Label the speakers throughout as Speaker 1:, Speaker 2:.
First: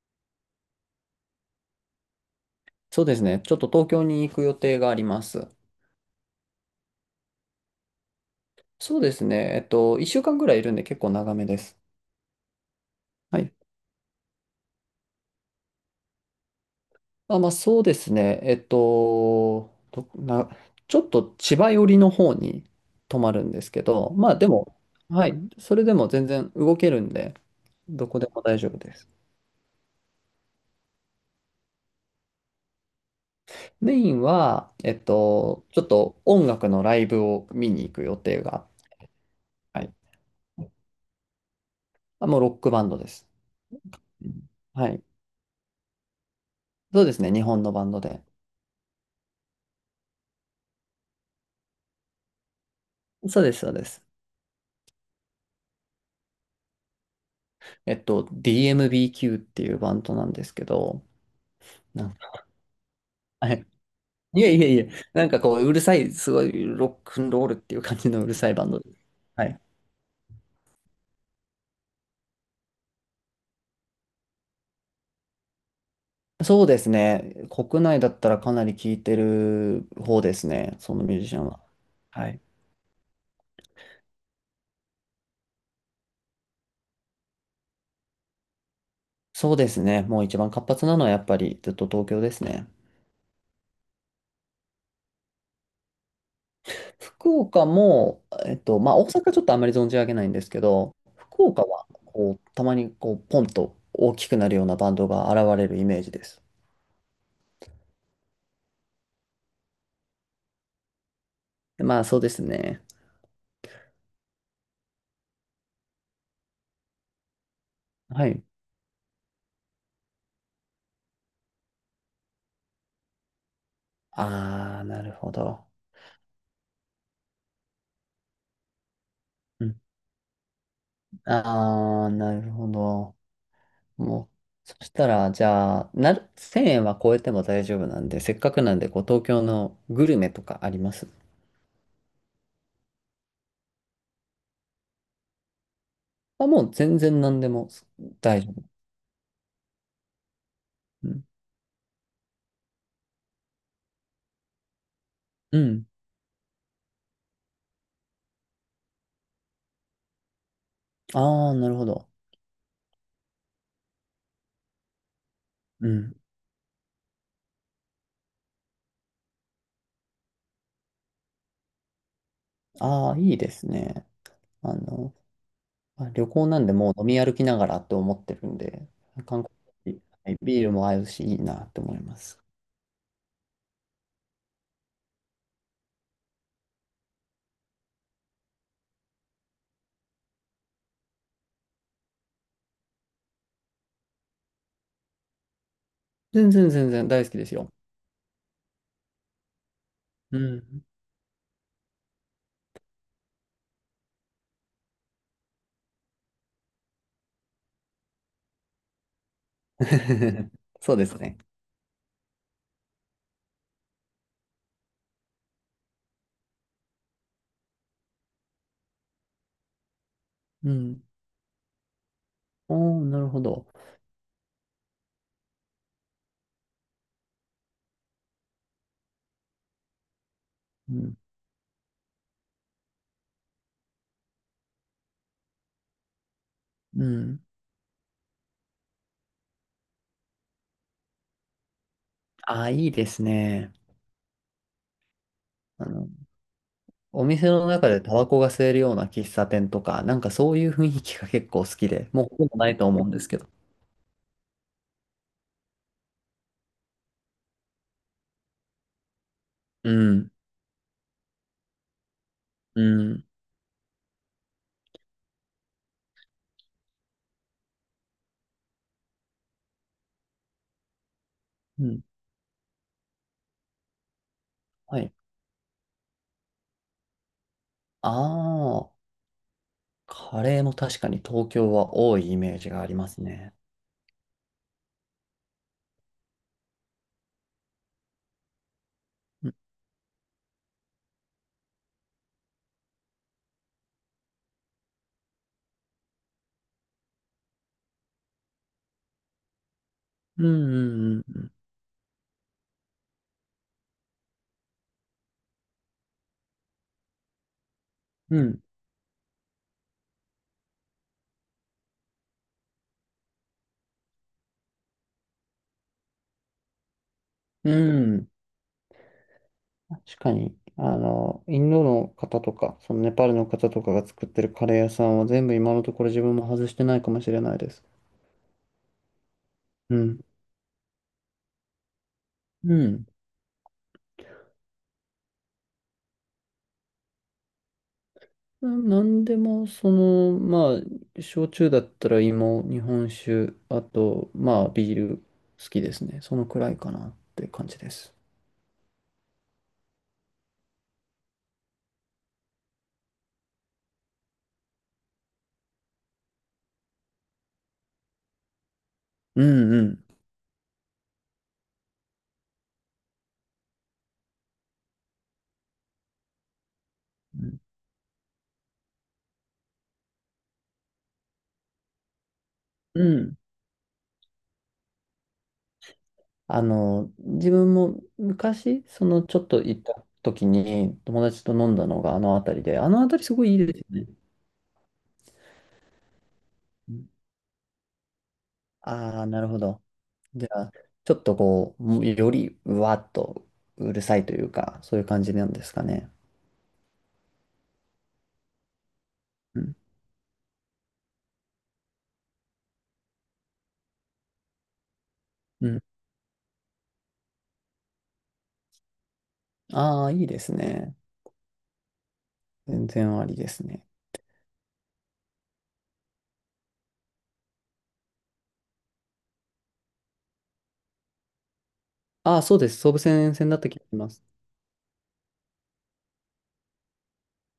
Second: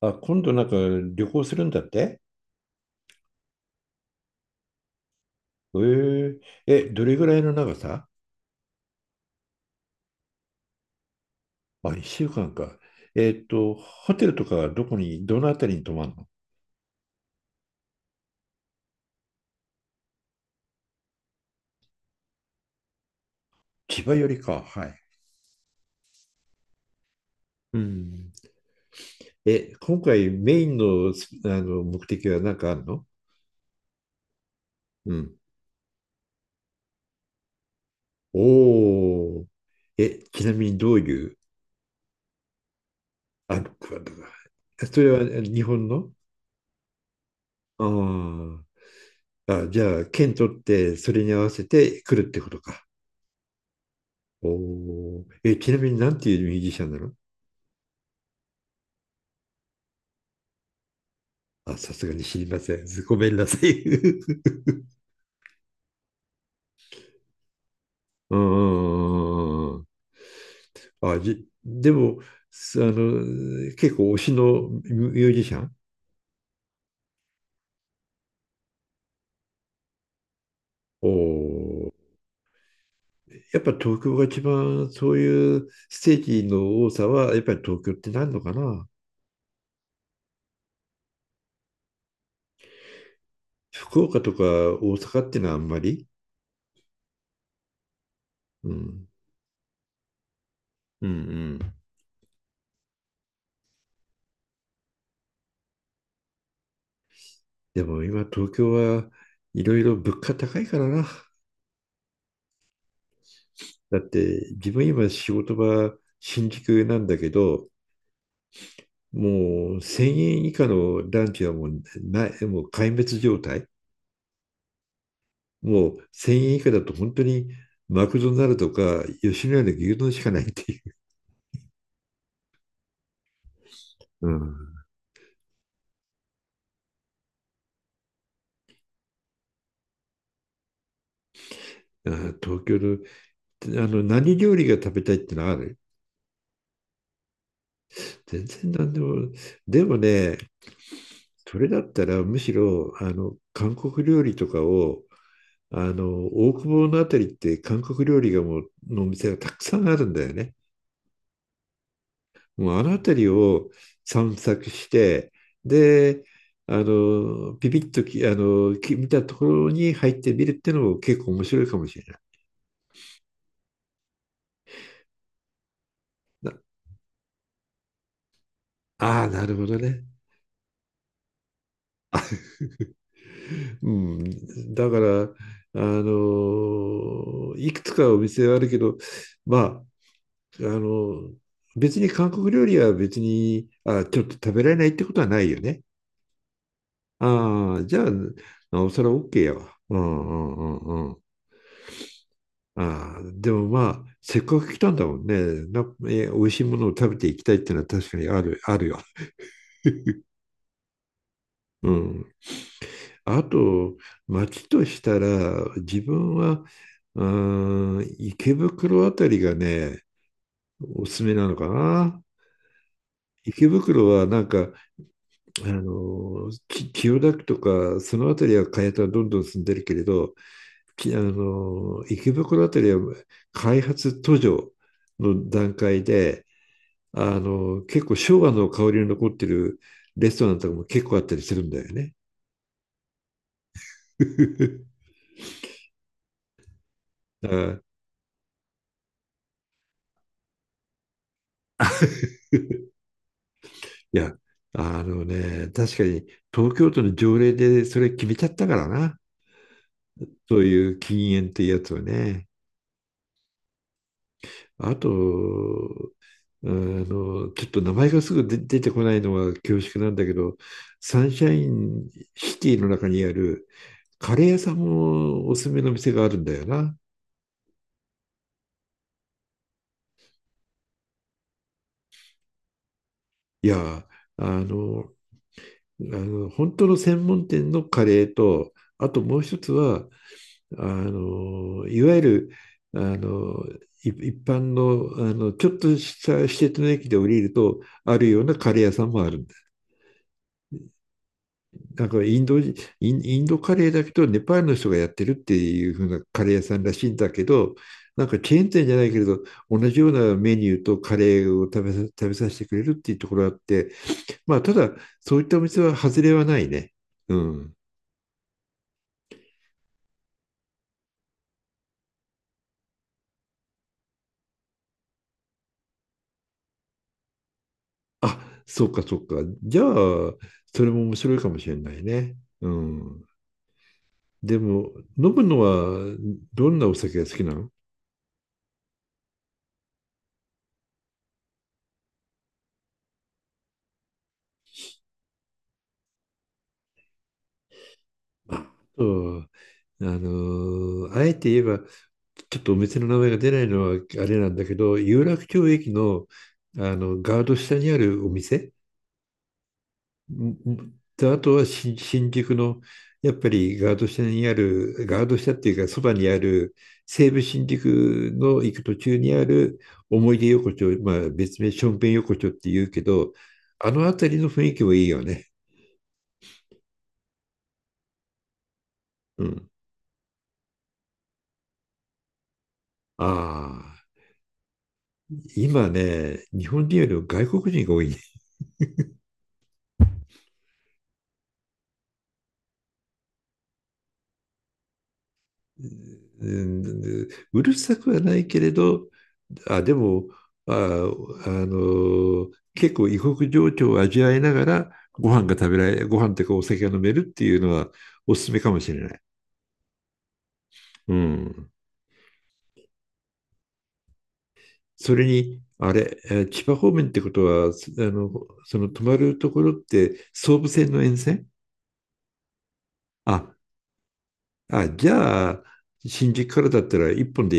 Speaker 1: あ、今度なんか旅行するんだって。
Speaker 2: そうですね。ちょっと東京に行く予定があります。
Speaker 1: えー、え、どれぐらいの長さ？
Speaker 2: そうですね。1週間ぐらいいるんで結構長めです。
Speaker 1: あ、1週間かんか。
Speaker 2: はい。
Speaker 1: ホテルとかどこに、どのあたりに泊まるの？
Speaker 2: あ、まあそうですね。ちょっと千葉寄りの方に泊まるんですけ
Speaker 1: 千
Speaker 2: ど、
Speaker 1: 葉寄
Speaker 2: まあ
Speaker 1: り
Speaker 2: で
Speaker 1: か。
Speaker 2: も、
Speaker 1: はい。
Speaker 2: はい。それでも全然動けるんで、
Speaker 1: う
Speaker 2: どこで
Speaker 1: ん。
Speaker 2: も大丈夫です。
Speaker 1: え、今回メインの、すあの目的は何かあるの？
Speaker 2: メインは、
Speaker 1: うん。
Speaker 2: ちょっと音楽のライブを見に行く予定が、
Speaker 1: おお、
Speaker 2: はい。
Speaker 1: ちなみにどういう？
Speaker 2: あ、もうロックバンドです。
Speaker 1: クワッドが？
Speaker 2: うん。は
Speaker 1: そ
Speaker 2: い。
Speaker 1: れは日本の？
Speaker 2: そうですね。日本の
Speaker 1: あ
Speaker 2: バンドで。
Speaker 1: ー。あ、じゃあ、県取って、それに合わせて来るってことか。
Speaker 2: そうです、そうです。
Speaker 1: おー、ちなみになんていうミュージシャンなの？
Speaker 2: DMBQ っていうバンドなんですけど、
Speaker 1: あ、さ
Speaker 2: な
Speaker 1: す
Speaker 2: ん
Speaker 1: がに知
Speaker 2: か、
Speaker 1: りません。ごめんな
Speaker 2: は
Speaker 1: さ
Speaker 2: い。
Speaker 1: い。
Speaker 2: いえい えいえ、なんかこう、うるさい、すごいロックンロールっていう感じのうる
Speaker 1: うんう
Speaker 2: さいバンドです。はい。
Speaker 1: んうんうん。あ、でも、すあの、結構推しのミュージシャン？
Speaker 2: そうですね。国内だったらかなり聴いてる方ですね、その
Speaker 1: お
Speaker 2: ミュージシャンは。
Speaker 1: ー。
Speaker 2: はい。
Speaker 1: やっぱ東京が一番そういうステージの多さは、やっぱり東京ってなるのかな？
Speaker 2: そうですね。もう一番活発なのはやっぱりずっと東京ですね。
Speaker 1: 福岡とか大阪っていうのはあんまり。
Speaker 2: 福岡も、
Speaker 1: う
Speaker 2: まあ大
Speaker 1: ん。
Speaker 2: 阪ちょっとあんまり存じ上げないんですけど、
Speaker 1: うんう
Speaker 2: 福岡
Speaker 1: ん。
Speaker 2: はこう、たまにこう、ポンと大きくなるようなバンドが現れるイメージです。
Speaker 1: でも今東京はいろいろ物価高いからな。
Speaker 2: まあ、そうですね。
Speaker 1: だって自分今仕事場新宿なんだけど、
Speaker 2: はい。
Speaker 1: もう1000円以下のランチはもうない、もう壊滅状態。
Speaker 2: ああ、なるほど。
Speaker 1: もう1000円以下だと本当にマクドナルドか吉野家
Speaker 2: う
Speaker 1: の
Speaker 2: ん。
Speaker 1: 牛丼しかないっていう。
Speaker 2: ああ、なるほど。も
Speaker 1: う
Speaker 2: う、
Speaker 1: ん、
Speaker 2: そしたら、じゃあ、1000円は超えても大丈夫なんで、せっかくなんで、こう、東京のグルメとかあります？
Speaker 1: あー東京の、あの何料理が食べたいってのある？
Speaker 2: あ、もう全然何でも大
Speaker 1: 全
Speaker 2: 丈夫。
Speaker 1: 然何でも。でもね、
Speaker 2: うん。
Speaker 1: それだったらむしろあの韓国料理とかを。
Speaker 2: う
Speaker 1: あ
Speaker 2: ん。
Speaker 1: の大久保のあたりって韓国料理がもうのお店がたくさんあるんだよね。
Speaker 2: ああ、なるほど。
Speaker 1: もうあの辺りを散策して、
Speaker 2: うん。
Speaker 1: で、あの、ビビッとき、あの、き見たところに入ってみるっていうのも結構面白いかもしれない。
Speaker 2: ああ、いいですね。あの、まあ旅行
Speaker 1: な
Speaker 2: なんでもう飲み歩きながらと思ってるんで、
Speaker 1: ああ、
Speaker 2: 韓
Speaker 1: なるほど
Speaker 2: 国、
Speaker 1: ね。
Speaker 2: はい、ビールも合うし、いいなって思います。
Speaker 1: うん。だから、いくつかお店はあるけど、まあ、あの、別に韓国料理は別に、あ、ちょっと食べられないってことはないよね。
Speaker 2: 全然全然大好きですよ。
Speaker 1: ああ、じゃあ、なおさら OK やわ。う
Speaker 2: う
Speaker 1: んうん
Speaker 2: ん。
Speaker 1: うんうん。ああ、でもまあ、せっかく来たんだもんね。な、美味しいものを食べていきたいっていうのは確かにある、あるよ。
Speaker 2: そうですね。
Speaker 1: うん。あと、街としたら、自分は、うん、池袋あたりがね、
Speaker 2: うん。
Speaker 1: おすすめなのかな。
Speaker 2: おー、なるほど。
Speaker 1: 池袋はなんか、千代田区とか、そのあたりは開発はどんどん進んでるけれど、
Speaker 2: う
Speaker 1: き
Speaker 2: ん。
Speaker 1: あの、池袋あたりは開発途上の段階で、
Speaker 2: うん。
Speaker 1: 結構昭和の香りの残ってるレストランとかも結構あったりするんだよね。
Speaker 2: ああ、いいですね。あの、お店
Speaker 1: だから
Speaker 2: の中でタバコが吸えるような喫茶店とか、なんかそういう雰囲気が結構好きで、もうほとんどないと思うんですけど。
Speaker 1: や、確かに東京都の条例でそれ決めちゃったからな。
Speaker 2: うん。
Speaker 1: そういう禁煙っていうやつはね。
Speaker 2: うん。
Speaker 1: あと、ちょっと名前がすぐ出てこないのは恐縮なんだけど、サンシャイ
Speaker 2: うん。
Speaker 1: ンシティの中にあるカレー屋さん
Speaker 2: はい。
Speaker 1: もおすすめの店があるんだよな。
Speaker 2: ああ、カレーも確かに東京は多いイメージがありますね。
Speaker 1: いや、あの、本当の専門店のカレーと、あともう
Speaker 2: うん。
Speaker 1: 一つは、あの、いわゆる、あの、一般の、ちょっとした施鉄の駅で降りると、あるようなカレー屋さんもある。
Speaker 2: うん。うん。
Speaker 1: なんかインドカレーだけど、ネパールの人がやってるっていう風なカレー屋さんらしいんだけど、なんか
Speaker 2: う
Speaker 1: チェ
Speaker 2: ん。
Speaker 1: ーン店じゃないけれど、同じようなメニューとカレーを食べさせてくれるっていうところがあって、まあ、ただ、そういったお店は外れはないね。う
Speaker 2: う
Speaker 1: ん。
Speaker 2: ん。確かに、あの、インドの方とか、そのネパールの方とかが作ってるカレー屋さんは全部今のところ自分も外してないかもしれないです。
Speaker 1: あ、そうかそうか。じゃ
Speaker 2: うん。
Speaker 1: あ、それも面白いかもしれないね。う
Speaker 2: うん。
Speaker 1: ん。でも、飲むのはどんなお酒が好きなの？
Speaker 2: なんでも、その、まあ、焼酎だったら芋、日本酒、あと、まあ、ビール好きですね。そのくらいかなって感じです。
Speaker 1: あそう。あえて言えば、ちょっとお店の名前が出ないのはあれなんだけど、有楽町駅の、あのガード下にあるお店。
Speaker 2: うんうん。
Speaker 1: んで、あとは新宿の、やっぱりガード下にある、ガード下っていうか、そばにある、西武
Speaker 2: うん
Speaker 1: 新宿の行く途中にある思い出横丁、まあ別名ションペン横丁って言うけ
Speaker 2: う
Speaker 1: ど、
Speaker 2: ん。
Speaker 1: あの辺りの雰囲気もいいよね。
Speaker 2: あの、自分も昔、その、ちょ
Speaker 1: う
Speaker 2: っと
Speaker 1: ん。
Speaker 2: 行った時に友達と飲んだのがあの辺りで、あの辺り
Speaker 1: あ
Speaker 2: すごいいいですよ
Speaker 1: あ、
Speaker 2: ね。
Speaker 1: 今ね、日本人よりも外国人が多いね。
Speaker 2: ああ、なるほど。じゃあ、ちょっとこう、もうよりうわっとうるさいというか、そういう感じなんですかね。
Speaker 1: うん、うるさくはないけれど、
Speaker 2: うん。
Speaker 1: あ、でも、あ、結構異国情緒を味わいながら、ご飯が
Speaker 2: う
Speaker 1: 食べ
Speaker 2: ん。
Speaker 1: られ、ご飯というかお酒が飲めるっていうのはおすすめかもしれない。
Speaker 2: ああ、いいですね。
Speaker 1: うん。
Speaker 2: 全然ありですね。
Speaker 1: それに、あれ、千葉方面ってことは、すあの、その泊まるところって総武線の沿線？
Speaker 2: ああ、そうです。総武線
Speaker 1: あ、
Speaker 2: 線だった気がします。
Speaker 1: あ、じゃあ、新宿からだったら一本で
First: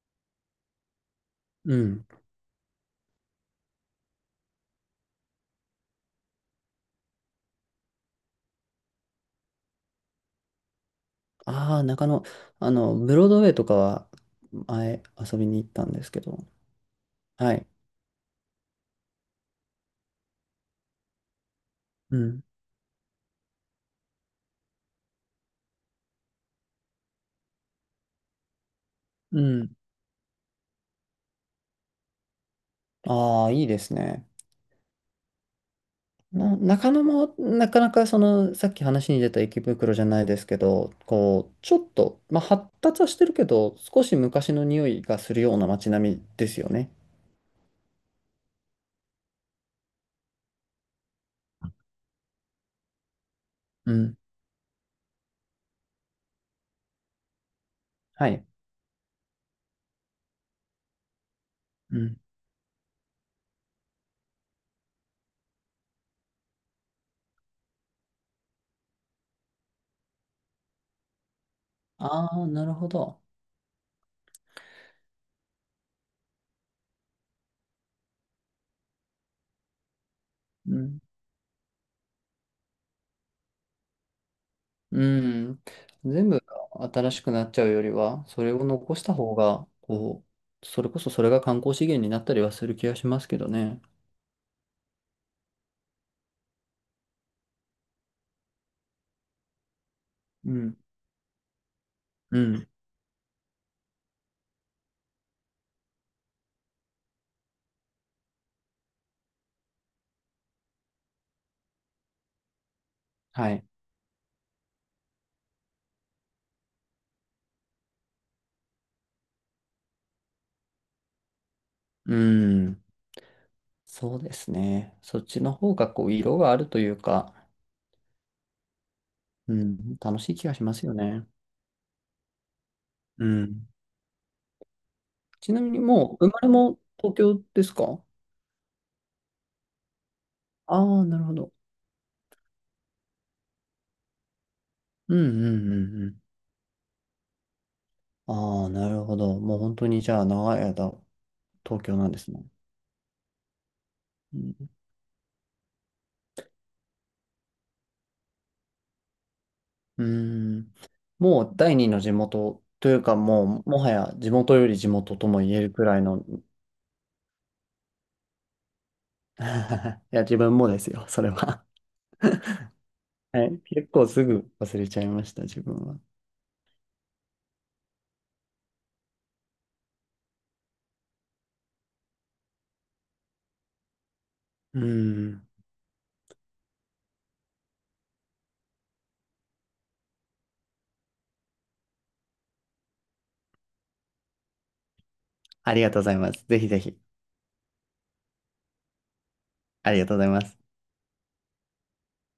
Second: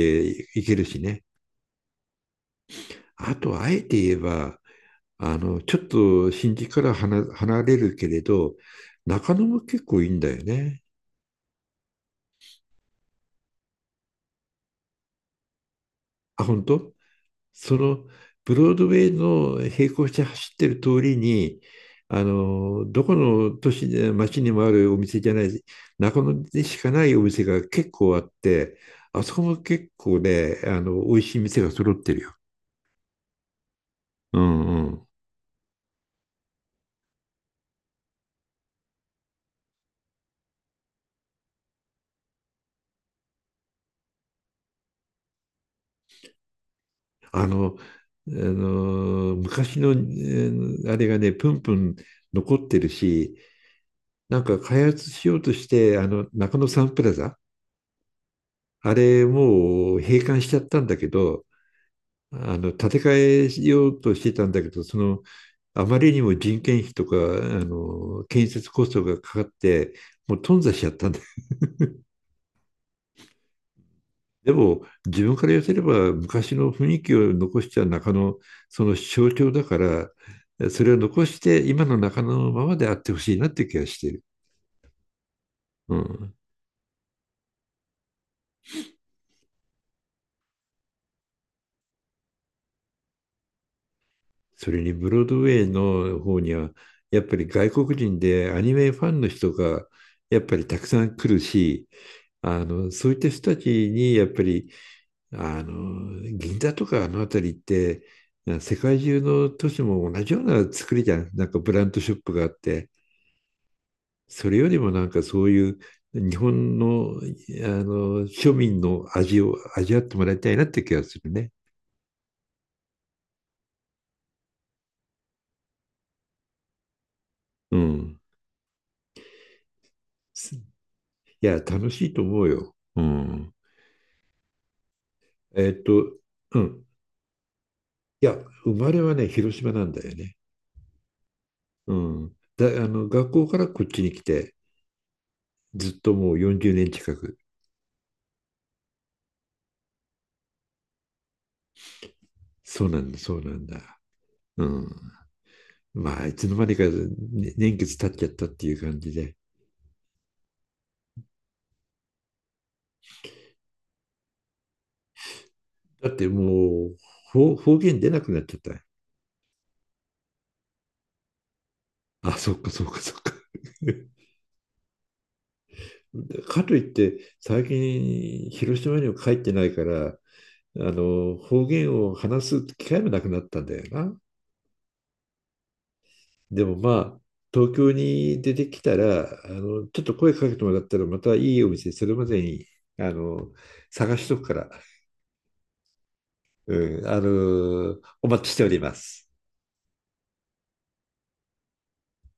Speaker 1: 行けるしね。
Speaker 2: うん。
Speaker 1: あと、あえて言えば、ちょっと新宿から離れるけれど、中野も結構いいんだよね。
Speaker 2: ああ、中野、あの、ブロードウェイとかは前遊びに行ったんですけど。
Speaker 1: あ、本当？
Speaker 2: はい。
Speaker 1: その、ブロードウェイの並行して走ってる通りに、
Speaker 2: うん。
Speaker 1: どこの都市で、街にもあるお店じゃない、中野でしかないお店が結構あって、あそ
Speaker 2: う
Speaker 1: こも
Speaker 2: ん。
Speaker 1: 結構ね、美味しい店が揃ってるよ。
Speaker 2: ああ、いいですね。
Speaker 1: うんうん。
Speaker 2: な、中野もなかなかそのさっき話に出た池袋じゃないですけど、こうちょっと、まあ、発達はしてるけど、少し昔の匂いがするような街並みですよね。
Speaker 1: あの、あの昔の、あれがね、プンプン残ってるし、
Speaker 2: うん。
Speaker 1: なんか開発しようとして、中野サンプラザ、
Speaker 2: はい。
Speaker 1: あれもう閉館しちゃったんだけど、
Speaker 2: うん。
Speaker 1: 建て替えようとしてたんだけど、その、あまりにも人件費とか、建設コストがかかって、もう頓挫しちゃったんだ。
Speaker 2: ああ、なるほど。
Speaker 1: でも、自分から寄せれば、昔の雰囲気を残した中野、その象徴だから、
Speaker 2: う
Speaker 1: それを
Speaker 2: ん。
Speaker 1: 残して、今の中野のままであってほしいなって気がしてる。
Speaker 2: うん。
Speaker 1: う
Speaker 2: 全
Speaker 1: ん。
Speaker 2: 部が新しくなっちゃうよりは、それを残した方が、こう、それこそそれが観光資源になったりはする気がしますけどね。
Speaker 1: それにブロードウェイの方には、やっぱり外国人でアニメファンの人がやっ
Speaker 2: う
Speaker 1: ぱり
Speaker 2: ん。
Speaker 1: たくさん来るし、
Speaker 2: う
Speaker 1: あ
Speaker 2: ん。
Speaker 1: のそういった人たちにやっぱりあの銀座とかあの辺りって世界中の都市も同じような作りじゃん。なんかブランドショップがあって。
Speaker 2: はい。
Speaker 1: それよりもなんかそういう日本のあの庶民の味を味わってもらいたいなって気がするね。
Speaker 2: うん。そうですね。そっちの方がこう色があるというか、
Speaker 1: うん、
Speaker 2: うん、楽しい気がしますよね。
Speaker 1: いや楽しいと思うよ。う
Speaker 2: う
Speaker 1: ん。
Speaker 2: ん。ちな
Speaker 1: え
Speaker 2: みに
Speaker 1: っと、
Speaker 2: もう生まれ
Speaker 1: う
Speaker 2: も
Speaker 1: ん。
Speaker 2: 東京ですか？
Speaker 1: いや、生まれはね、広島なんだよね。
Speaker 2: ああー、なるほど。
Speaker 1: うん。だ、あの、学校からこっちに来て、
Speaker 2: うんうんう
Speaker 1: ずっ
Speaker 2: ん
Speaker 1: と
Speaker 2: う
Speaker 1: もう40年近く。
Speaker 2: ん。ああ、なるほど。もう本当にじゃあ長い間東京なんですね。
Speaker 1: そうなんだ、そうなんだ。
Speaker 2: う
Speaker 1: う
Speaker 2: ん。
Speaker 1: ん。まあ、いつの間にか、ね年月経っちゃったっていう感じで。
Speaker 2: うーん、もう第二の地元というかもうもはや地元より地元とも言えるくらい
Speaker 1: だっ
Speaker 2: の。
Speaker 1: てもう、方言出なくなっちゃった。
Speaker 2: いや自分もですよ、それは。
Speaker 1: あ、そっか、そっか、そっ か。
Speaker 2: はい、結構すぐ忘れちゃいました、自分は。
Speaker 1: かといって、最近、広島には帰ってないから、方言を話す機会もなくなったんだよな。
Speaker 2: うん。
Speaker 1: でもまあ、東京に出てきたら、ちょっと声かけてもらったら、またいいお店、それまでに、あの、探しとくから、
Speaker 2: ありがとうございます。ぜひぜひ、
Speaker 1: うん、お待ちしております。
Speaker 2: ありがとうございます。